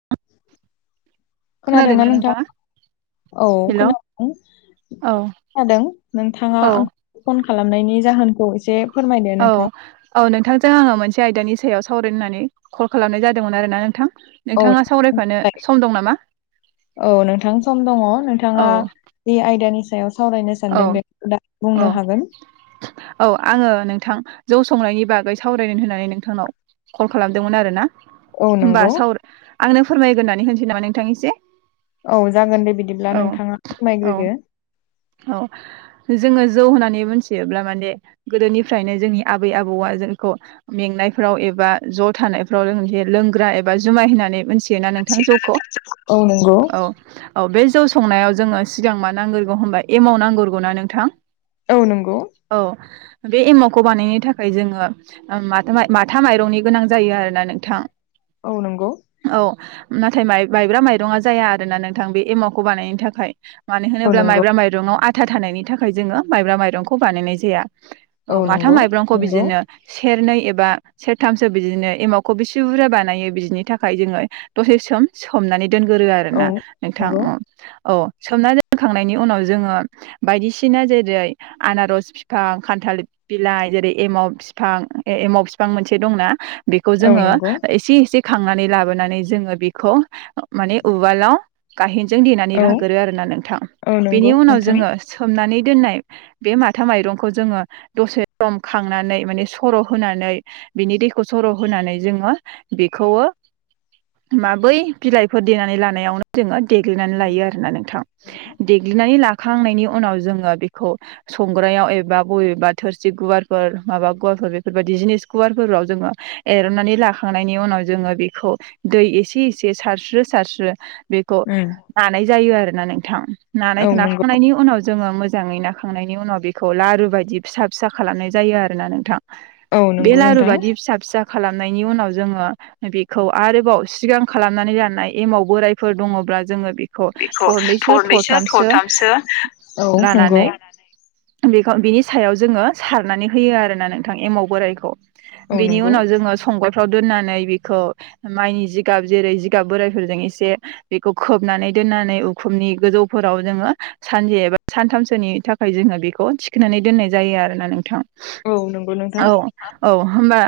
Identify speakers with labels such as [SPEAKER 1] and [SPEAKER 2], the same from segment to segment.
[SPEAKER 1] [inaudible]
[SPEAKER 2] खोनादोंना नोंथां औ खोनादों। जादों नोंथाङा
[SPEAKER 1] औ
[SPEAKER 2] आंखौ फन खालामनायनि जाहोनखौ एसे फोरमायदो
[SPEAKER 1] औ
[SPEAKER 2] नोंथां
[SPEAKER 1] औ नोंथांजों आङो मोनसे आयदानि सायाव सावरायनो होननानै कल खालामनाय जादोंमोन आर ना नोंथां।
[SPEAKER 2] औ
[SPEAKER 1] नोंथाङा सावरायफानो
[SPEAKER 2] दे।
[SPEAKER 1] सम दं नामा?
[SPEAKER 2] औ नोंथां सम दङ
[SPEAKER 1] औ
[SPEAKER 2] नोंथाङा बे आयदानि सायाव सावरायनो
[SPEAKER 1] औ
[SPEAKER 2] सानदों बेखौ दा
[SPEAKER 1] औ
[SPEAKER 2] बुंनो हागोन
[SPEAKER 1] औ आङो नोंथां जौ संनायनि बागै सावरायनो होननानै नोंथांनाव कल खालामदोंमोन आरोना।
[SPEAKER 2] औ
[SPEAKER 1] होमबा
[SPEAKER 2] नंगौ
[SPEAKER 1] साव आंनो फोरमायग्रोन होनोसै नामा नोंथां इसे?
[SPEAKER 2] औ जागोन दे बिदिब्ला नोंथाङा
[SPEAKER 1] औ
[SPEAKER 2] फोरमायग्रोदो।
[SPEAKER 1] औ जोङो जौ होननानै मोनथियोब्ला माने गोदोनिफ्रायनो जोंनि आबै आबौआ जोंखौ मेंनायफ्राव एबा ज' थानायफ्राव जों लोंग्रा एबा जुमाय होननानै मोनथियोना नोंथां जौखौ?
[SPEAKER 2] औ नंगौ
[SPEAKER 1] औ औ बे जौ संनायाव जोङो सिगां मा नांग्रगौ होनबाय एमाव नांग्रोगौना नोंथां
[SPEAKER 2] औ नंगौ
[SPEAKER 1] औ। बे एमावखौ बानायनो थाखाय जोङो माथा माथा माइरंनि गोनां जायो आरोना नोंथां।
[SPEAKER 2] औ नंगौ।
[SPEAKER 1] नाथाइ माइ-माइब्रा माइरङा जाया आरोना नोंथां बे एमावखौ बानायनो थाखाय मानो
[SPEAKER 2] औ
[SPEAKER 1] होनोब्ला
[SPEAKER 2] नंगौ
[SPEAKER 1] माइब्रा माइरं आव‌ आथा थानायनि थाखाय जोङो माइब्रा माइरंखौ बानायनाय जाया। औ माथा
[SPEAKER 2] नंगौ
[SPEAKER 1] माइरंखौ
[SPEAKER 2] नंगौ
[SPEAKER 1] बिदिनो सेरनै एबा बा सेरथामसो बिदिनो एमावखौ बेसे बुरजा बानायो बिदिनि थाखाय जोङो दसे सम सोमनानै दोनगोरो आरो
[SPEAKER 2] औ
[SPEAKER 1] ना नोंथां
[SPEAKER 2] नंगौ
[SPEAKER 1] औ सोमना दोनखांनायनि उनाव जोङो बायदिसिना जेरै आनारस बिफां खान्थाल बिलाइ जेरै एमाव फि फिफां एमाव फिफां मोनसे दंना बेखौ
[SPEAKER 2] औ
[SPEAKER 1] जोङो
[SPEAKER 2] नंगौ
[SPEAKER 1] एसे एसे खांनानै लाबोनानै जोङो बेखौ मान उवालाव गाहे नजों देनानै
[SPEAKER 2] औ
[SPEAKER 1] लागोरो आरोोना नोंथां
[SPEAKER 2] औ
[SPEAKER 1] बेनि
[SPEAKER 2] नंगौ
[SPEAKER 1] उनाव
[SPEAKER 2] नोंथां
[SPEAKER 1] जोङो सोमनानै दोननाय बे माथा माइरंखौ जोङो दसे सम खांनानै माने सर' होनानै बिनि दैखौ सर' होनानै जोङो बेखौ माबै बिलाइफोर देनानै लानायावनो जोङो देग्लिनानै लायो आरोना नोंथां बिनानै लाखांनायनि उनाव जोङो बेखौ संग्रायाव एबा बबेबा थोरसि गुवारफोर [unintelligible] बेफोरबायदि जिनिस गुवार फोराव जोङो एरननानै लाखांनायनि उनाव जोङो बेखौ दै एसे-एसे सारस्रो सारस्रो बेखौ
[SPEAKER 2] उम
[SPEAKER 1] नानाय जायो आरोना नोंथां
[SPEAKER 2] औ
[SPEAKER 1] नानायखौ
[SPEAKER 2] नंगौ
[SPEAKER 1] नाखांनायनि उनाव जोङो मोजाङै नााखांनायनि उनाव बेखौ लारु बायदि फिसा फिसा खालामनाय जायो आरोना नोंथां।
[SPEAKER 2] औ
[SPEAKER 1] बे
[SPEAKER 2] नंगौ
[SPEAKER 1] लारु
[SPEAKER 2] नोंथां
[SPEAKER 1] बादि फिसा फिसा खालामनायनि उनाव जोङो बेखौ आरोबाव सिगां खालामनानै लानाय एमाव बोरायफोर दङ जोङो बेखौ थरनैसो थर थामसो
[SPEAKER 2] औ नंगौ
[SPEAKER 1] लानानै बेखौ बिनि सायाव जोङो सारनानै होयो आरोना नोंथां एमाव बोराइखौ
[SPEAKER 2] औ
[SPEAKER 1] बेनि
[SPEAKER 2] नंगौ
[SPEAKER 1] उनाव जोङो संग [unintelligible] दोननानै बेखौ माइनि जिगाब जेरै जिगाब बोरायफोरजों एसे बेखौ खोबनानै दोननानै उखुमनि गोजौ फोराव जोङो सानसे एबा सानथामसोनि थाखाय जोङो बेखौ थिखोनानै दोननाय जायो आरोना नोंथां
[SPEAKER 2] औ नंगौ नोंथां
[SPEAKER 1] औ-औ होमबा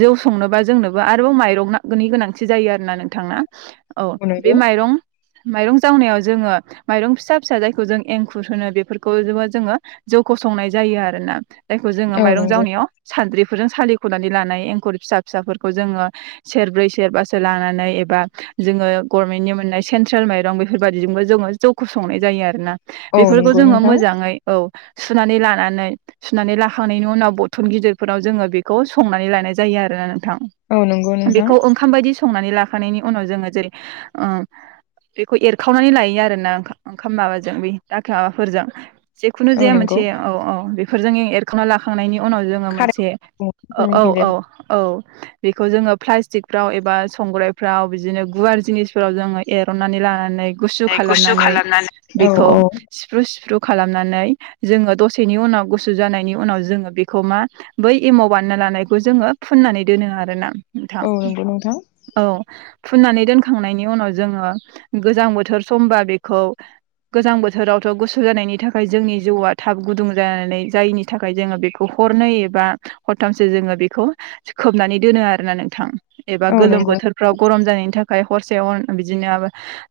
[SPEAKER 1] जौ संनोबा जोंनोबो आरोबाव माइरंनि गोनांथि जायो आरोना नोंथांना। औ बे माइरं माइरं जावनायाव जोङो माइरं फिसा फिसा जायखौ जों एंखुर होनो बेफोरखौ जोङो जौ गसंनाय जायो आरोना जायखौ जोङो
[SPEAKER 2] औ
[SPEAKER 1] माइरं
[SPEAKER 2] नंगौ
[SPEAKER 1] जावनायाव सानद्रि बेफोरजों सालिख'नानै लानाय एंखुर फिसा फिसाफोरखौ जोङो सेरब्रै सेरबासो लानानै एबा जोङो गभर्नमेन्टनि मोननाय सेन्ट्रेल माइरं बेफोरबायदिजोंबो जोङो जौ खौ संनाय जायो आरोोना
[SPEAKER 2] औ
[SPEAKER 1] बेफोरखौ
[SPEAKER 2] नंगौ
[SPEAKER 1] जोङो
[SPEAKER 2] नोंथां
[SPEAKER 1] मोजाङै औ सुनानै लानानै सुनानै लाखांनायनि उनाव बरथन गिदिरफोराव जोङो बेखौ संनानै लानाय जायो आरो थां
[SPEAKER 2] औ नंगौ नोंथां
[SPEAKER 1] बेखौ ओंखाम बायदि संनानै ला उनाव जोङो जेरै बेखौ एरखावनानै लायो आरोना ओं ओंखाम माबाजों बे जाख्रा माबाफोरजों जेखुनु
[SPEAKER 2] औ
[SPEAKER 1] जाया
[SPEAKER 2] नंगौ
[SPEAKER 1] मोनसे औ-औ बे बेफोरजों एरखांना लाखांनायनि उनाव जोङो मोनसे
[SPEAKER 2] जोंनिथिंजाय
[SPEAKER 1] औ-औ-औ बेखौ जोङो प्लास्टिकफ्राव एबा संग्रायफ्राव बिदिनो गुवार जिनिसफ्राराव जोङो एरननानै लायो। गुसु
[SPEAKER 2] गुसु
[SPEAKER 1] खालामनानै
[SPEAKER 2] खालामनानै औ
[SPEAKER 1] बिखौ
[SPEAKER 2] औ
[SPEAKER 1] सिफ्रु सिफ्रु खालामनानै जोङो दसेनि उनाव गुसु जानायनि उनाव जोङो बेखौ मा बै एमाव बानायनानै फुनानै दोनो आरोना नोंथां
[SPEAKER 2] औ नंगौ नोंथां
[SPEAKER 1] औ फुननानै दोनखांनायनि उनाव जोङो गोजां बोथोर समबा बेखौ गोजां बोथोरावथ' गुसु जानायनि थाखाय जोंनि जौआ थाब गुदुं जानानै जायिनि थाखाय जोङो बेखौ हरनै एबा हरथामसो जोङो बेखौ खोबनानै दोनो आरोना नोंथां। एबा
[SPEAKER 2] औ
[SPEAKER 1] गोलोम
[SPEAKER 2] नंगौ
[SPEAKER 1] बोथोरफ्राव गरम जानायनि थाखाय। हरसे हरनै बिदिनो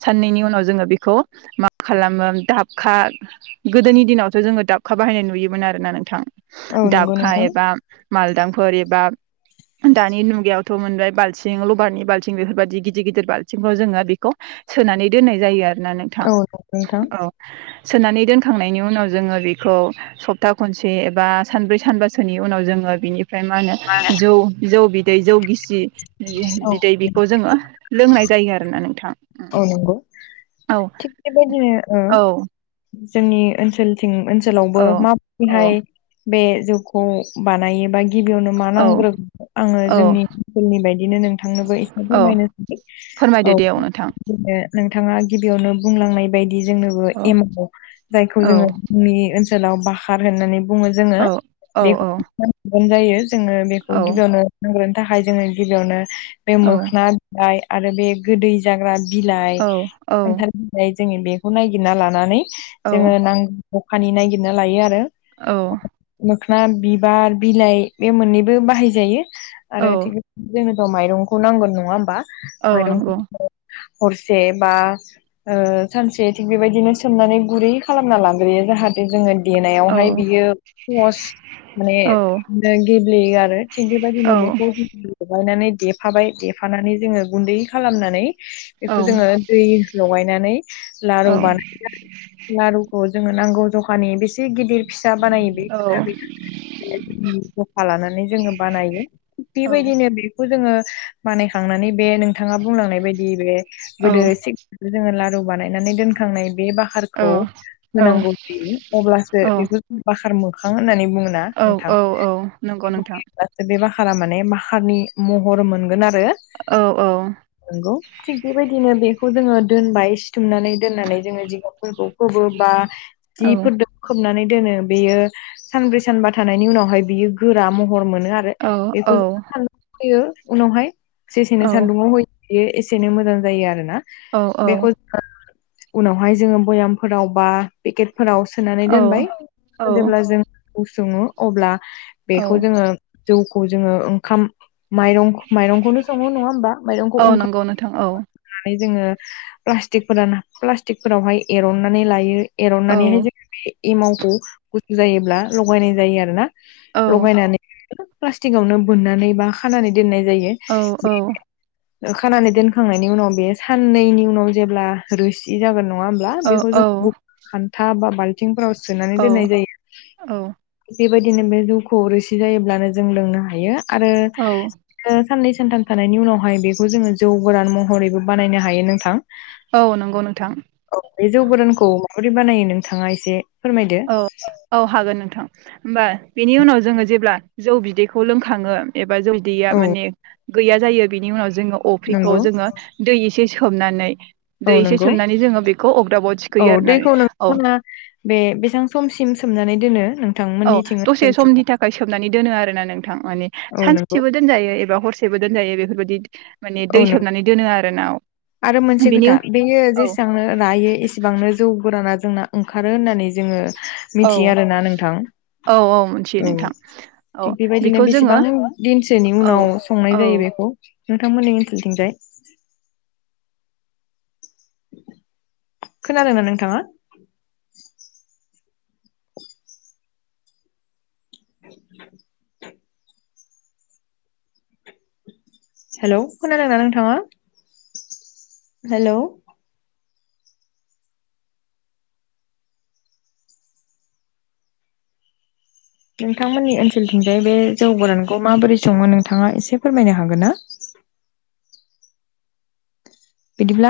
[SPEAKER 1] साननैनि उनाव जोङो बेखौ मा खालामो दाबखा गोदोनि दिनावथ' जोङो दाबखा बाहायनाय नुयोमोन आरोना नोंथां
[SPEAKER 2] औ नंगौ
[SPEAKER 1] दाबखा
[SPEAKER 2] नोंथां
[SPEAKER 1] एबा मालदांफोर एबा दानि मुगायावथ' मोनबाय बाल्थिं लबारनि बाल्थिं बेफोर बायदि गिदिर गिदिर बाल्थिं जोङो बेखौ सोनानै दोननाय जायो आरोना नोंथां
[SPEAKER 2] औ नंगौ नोंथां
[SPEAKER 1] औ सोनानै दोनखांनायनि उनाव जोङो बेखौ सप्ता खनसे एबा सानब्रै सानबासोनि उनाव जोङो बिनि ओमफ्राय मा होनो जौ-जौ बि बिदै जौ गिसि
[SPEAKER 2] औ
[SPEAKER 1] बिदै बिखौ जोङो लोंनाय जायो आरोना नोंथां
[SPEAKER 2] औ नंगौ
[SPEAKER 1] औ
[SPEAKER 2] थिग बेबायदिनो
[SPEAKER 1] औ
[SPEAKER 2] जोंनि ओनसोलथिं ओनसोलावबो
[SPEAKER 1] औ औ
[SPEAKER 2] माबोरैहाय बे जौखौ बानायोबा गिबियावनो मा
[SPEAKER 1] औ
[SPEAKER 2] नांग्रोगोन आङो
[SPEAKER 1] औ
[SPEAKER 2] जोंनि ओनसोलनि बायदिनो नोंथांनोबो एसे
[SPEAKER 1] औ
[SPEAKER 2] फोरमायनोसै।
[SPEAKER 1] फोरमायदो दे ।
[SPEAKER 2] नोंथाङा गिबियावनो बुंलांनाय बायदि बेजोंनोबो
[SPEAKER 1] औ
[SPEAKER 2] एमाव जायखौ
[SPEAKER 1] औ
[SPEAKER 2] जोङो जोंनि ओनसोलाव बाखार होननानै बुङो जोङो
[SPEAKER 1] औ औ
[SPEAKER 2] बेखौगोन जायो जोङो बेखौ
[SPEAKER 1] औ
[SPEAKER 2] गिबियावनो नांगोन। थाखाय जोङो गिबियावनो बे
[SPEAKER 1] औ
[SPEAKER 2] मोखोन बिलाइ आरो बे गोदै जाग्रा बिलाइ
[SPEAKER 1] औ
[SPEAKER 2] खान्थाल बिलाइ जोङो बेखौ नायगिरना लानानै
[SPEAKER 1] औ
[SPEAKER 2] जोङो नांगौ जखानि नागिरना लायो आरो।
[SPEAKER 1] औ।
[SPEAKER 2] दखना बिबार बिलाइ बे मोननैबो बाहायजायो
[SPEAKER 1] औ
[SPEAKER 2] आरो थिग नोंथाङा माइरंखौ नांगोन नङा होमबा।
[SPEAKER 1] औ
[SPEAKER 2] माइरंखौ
[SPEAKER 1] नंगौ।
[SPEAKER 2] हरसे बा सानसे थिग बेबायदिनो सोमनानै गुरै खालामना लाग्रोयो जाहाथे जोङो
[SPEAKER 1] औ
[SPEAKER 2] देनायावहाय बियो पस माने
[SPEAKER 1] औ
[SPEAKER 2] गेब्लेयो आरो थिग
[SPEAKER 1] औ
[SPEAKER 2] बेबायदिनो बेखौ लगायनानै देफाबाय दे फानानै जोङो गुन्दै खालामनानै
[SPEAKER 1] औ
[SPEAKER 2] बेखौ जोङो दै लगायनानै।
[SPEAKER 1] औ
[SPEAKER 2] लारु बाना लारुखौ जोङो नांगौ जखानि बेसे गिदिर फिसा बानायो बेनि थाखाय। जखा लानानै जोङो बानायो थिग बेबायदिनो बेखौ जोङो बानायखांनानै बे नोंथाङा बुंलांनाय बायदि बे गोदो जोङो लारु बानायनानै दोनखांनाय। बे बाखारखौ
[SPEAKER 1] औ
[SPEAKER 2] होनांगौदि अब्लासो बेखौ ज बाखार म होननानै बुङो ना
[SPEAKER 1] औ
[SPEAKER 2] नोंथां
[SPEAKER 1] औ नंगौ नोंथां औ
[SPEAKER 2] बे बा मारा माने माखारनि महर मोनगोन आरो ।
[SPEAKER 1] औ औ।
[SPEAKER 2] नोंगौ थिग बेबायदिनो बेखौ जोङो दोनबाय सिथुमनानै दोननानै जोङो जिगाबफोरखौ बो बा
[SPEAKER 1] औ
[SPEAKER 2] जिफोरदो खोबनानै दोनो बेयो सानब्रै सानबा थानायनि उनावहाय बियो गोरा महर मोनो
[SPEAKER 1] औ
[SPEAKER 2] आरो बेखौ
[SPEAKER 1] औ
[SPEAKER 2] सान दुं होयो उनावहाय जेसेनो सान्दुंङआव होयो बेयो एसेनै मोजां जायो आरोना
[SPEAKER 1] औ
[SPEAKER 2] बेखौ जों उनावहाय जोङो बयामफोरावबा पेकेट फोराव सोनानै दोनबाय औ जेब्ला औ जों उ सङो अब्ला
[SPEAKER 1] औ
[SPEAKER 2] बेखौ जोङो जौखौ जोङो ओंखाम माइरं माइरंखौनो सङो नङा होमबा माइरं?
[SPEAKER 1] औ नंगौ नोंथां औ।
[SPEAKER 2] जोङो प्लासटिक फोराना प्लासटिकफोरावहाय एरननानै लायो।
[SPEAKER 1] औ
[SPEAKER 2] एरननानैहाय जोङो बे एमावखौ गुसु जायोब्ला लगायनाय जायो आरोना।
[SPEAKER 1] औ
[SPEAKER 2] लगायनानै प्लास्टिकावनो बोननानै बा खानानै दोननाय जायो
[SPEAKER 1] औ
[SPEAKER 2] बे खानानै दोनखांनायनि उनाव बे साननैनि उनाव जेब्ला रोसि जागोन न नङा होमब्ला
[SPEAKER 1] औ
[SPEAKER 2] बेखौ जों खान्था बा बालथिंफोराव सोनानै दोननाय जायो।
[SPEAKER 1] औ
[SPEAKER 2] बेबायदिनो बे जौखौ रोसि जायोब्लानो जों लोंनो हायो आरो
[SPEAKER 1] औ
[SPEAKER 2] साननै सानथाम थानायनि उनावहाय बेखौ जोङो जौ गोरान महरैबो बानायनो हायो नोंथां।
[SPEAKER 1] औ नंगौ नोंथां
[SPEAKER 2] औ बे जौ गोरानखौ माबोरै बानायो नोंथाङा एसे फोरमायदो
[SPEAKER 1] औ औ हागोन नोंथां। होमबा बेनि उनाव जोङो जेब्ला जौ बिदैखौ लोंखाङो एबा जौ बिदैया
[SPEAKER 2] औ
[SPEAKER 1] माने गैया जायो बिनि उनाव जोङो अफ्रिखौ
[SPEAKER 2] नंगौ
[SPEAKER 1] जोङो दै एसे सोमनानै
[SPEAKER 2] औ
[SPEAKER 1] दै एसे
[SPEAKER 2] नंगौ
[SPEAKER 1] सोमनानै जोङो बेखौ अगदाबाव
[SPEAKER 2] औ
[SPEAKER 1] थिखोयो आरो ना
[SPEAKER 2] दैखौ
[SPEAKER 1] औ
[SPEAKER 2] नोंथांमोना बे बेसेबां समसिम सोमनानै दोनो
[SPEAKER 1] औ
[SPEAKER 2] नोंथांमोननिथिं
[SPEAKER 1] दसे
[SPEAKER 2] ओनसोलथिं
[SPEAKER 1] समनि थाखाय सोबनानै दोनो आरोना नोंथां माने
[SPEAKER 2] औ नंगौ
[SPEAKER 1] सानसेबो दोनजायो एबा हरसेबो दोननोहायो बेफोरबायदि माने दै
[SPEAKER 2] औ नंगौ
[SPEAKER 1] सोमनानै दोनो आरो नाव
[SPEAKER 2] आरो मोनसे खोथा बेयो जेसांनो नायो एसेबांनो जौ गुराना जोंना ओंखारो होननानै जोङो
[SPEAKER 1] औ
[SPEAKER 2] मिथियो आरोना नोंथां।
[SPEAKER 1] औ मिथियो
[SPEAKER 2] औ
[SPEAKER 1] नोंथां औ
[SPEAKER 2] थिग बेबायदिनो
[SPEAKER 1] बेखौ जोङो
[SPEAKER 2] बेसेबां दिनसोनि
[SPEAKER 1] औ
[SPEAKER 2] उनाव संनाय
[SPEAKER 1] औ
[SPEAKER 2] जायो बे खौ नोंथांमोननि ओनसोलथिंजाय खोनादोना नोंथाङा
[SPEAKER 1] [unintelligible]
[SPEAKER 2] [unintelligible] हेल' खोनादों ना नोंथाङा? हेलौ नोंथांमोननि ओनसोलथिंजाय बे जौ गोरानखौ माबोरै सङो नोंथाङा एसे फोरमायनो हागोन ना?
[SPEAKER 1] [inaudible]
[SPEAKER 2] बिदिब्ला